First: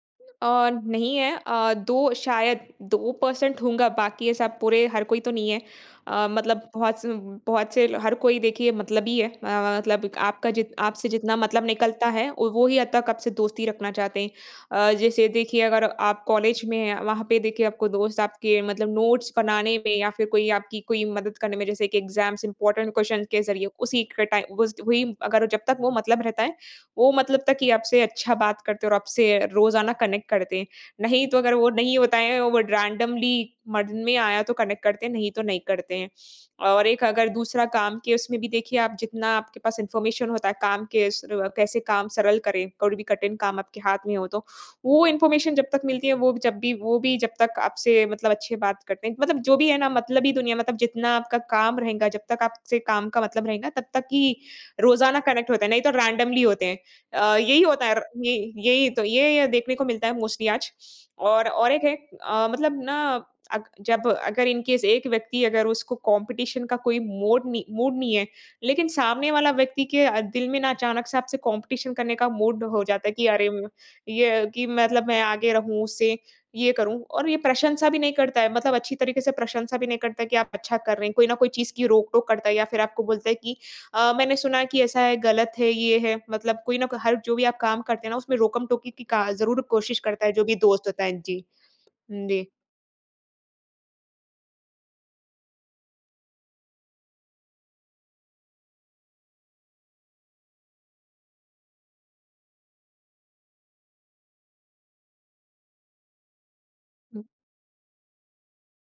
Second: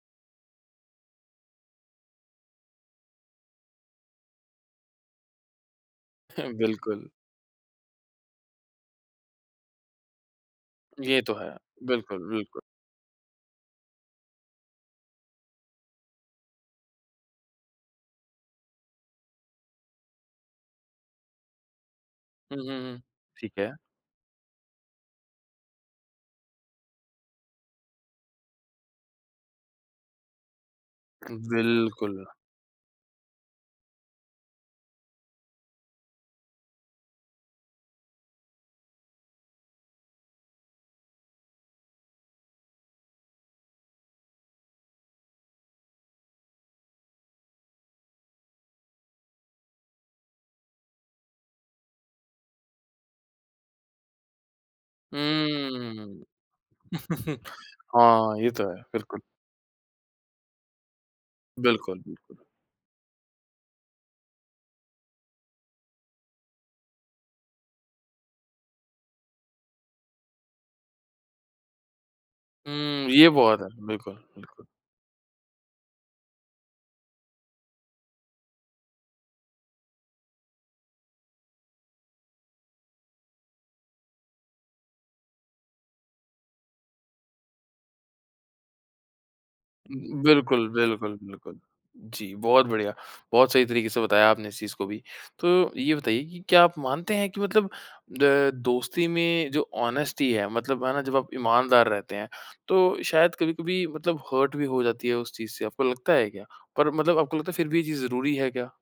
अ, नहीं है अ, 2 शायद 2 पर्सेंट होगा बाकी ये सब पूरे हर कोई तो नहीं है। अ, मतलब बहुत बिल्कुल। स बहुत से ल हर कोई देखिए मतलबी है अ अ, मतलब आपका जित आपसे ये तो जितना है। मतलब निकलता है, बिल्कुल, ओ बिल्कुल। वो ही हद तक आपसे दोस्ती रखना चाहते हैं। अ, जैसे देखिए अगर आप कॉलेज में हैं, वहाँ पे देखिए आपको दोस्त आपके मतलब नोट्स बनाने में या फिर कोई आपकी कोई मदद करने में जैसे कि एग्ज़ाम्स हुँ, हुँ, इम्पॉर्टेंट हुँ। क्वेस्शन्स के ठीक ज़रिए, है। उसी के टाइम बस वही अगर जब तक वो मतलब रहता है, वो मतलब तक की आपसे अच्छा बात करते हैं और आपसे रोज़ाना कनेक्ट करते हैं। नहीं तो अगर वो नहीं होता बिल्कुल। है वो रैंडमली मन में आया तो कनेक्ट करते, नहीं तो नहीं करते हैं। और एक अगर दूसरा काम कि उसमे भी देखिए आप जितना आपके पास इन्फॉर्मेशन होता है, काम के शुरू कैसे काम सरल करें, कोई भी कठिन काम आपके हाथ में हो तो। वो इन्फॉर्मेशन जब तक मिलती है वो जब भी वो भी जब तक आपसे मतलब अच्छे बात करते हैं, मतलब जो भी है ना मतलबी दुनिया मतलब जितना आपका काम रहेगा, जब तक आपसे काम का मतलब रहेगा तब तक की रोज़ाना कनेक्ट होते हैं, नहीं तो हम्म। रैंडमली होते हैं। अ, यही होता है र ये हाँ, ये तो है यही तो बिल्कुल। ये-ये देखने को मिलता है मोस्टली आज और और एक है बिल्कुल। अ, मतलब ना अग जब अगर इन केस एक व्यक्ति अगर उसको कॉम्पिटिशन का कोई मोड नहीं मूड नहीं है, लेकिन सामने वाला व्यक्ति के दिल में ना अचानक से आपसे कॉम्पिटिशन करने का मूड हो जाता हम्म, है, कि ये अरे बहुत है बिल्कुल, ये बिल्कुल। कि मतलब मैं आगे रहूँ उससे, ये करूँ और ये प्रशंसा भी नहीं करता है, मतलब अच्छी तरीक़े से प्रशंसा भी नहीं करता है कि आप अच्छा कर रहे हैं। कोई न कोई चीज़ की रोक-टोक करता है या फिर आपको बोलता है कि अ, मैंने सुना है कि ऐसा है ग़लत है, ये है मतलब कोई न कोई हर जो भी आप काम करते हैं ना, उसमें रोकम टोकी की का ज़रूर कोशिश करता है जो भी बिल्कुल, दोस्त होता बिल्कुल, है, जी। बिल्कुल। जी जी। बहुत बढ़िया, बहुत सही तरीक़े से बताया आपने इस चीज़ को भी। तो ये बताइए कि क्या आप मानते हैं कि मतलब अ, दोस्ती में जो ऑनेस्टी है मतलब है ना जब आप ईमानदार रहते हैं, तो शायद कभी-कभी मतलब हर्ट भी हो जाती है उस चीज़ से, आपको लगता है क्या? पर मतलब हुँ। आपको लगता है फिर भी ये चीज़ ज़रूरी है क्या?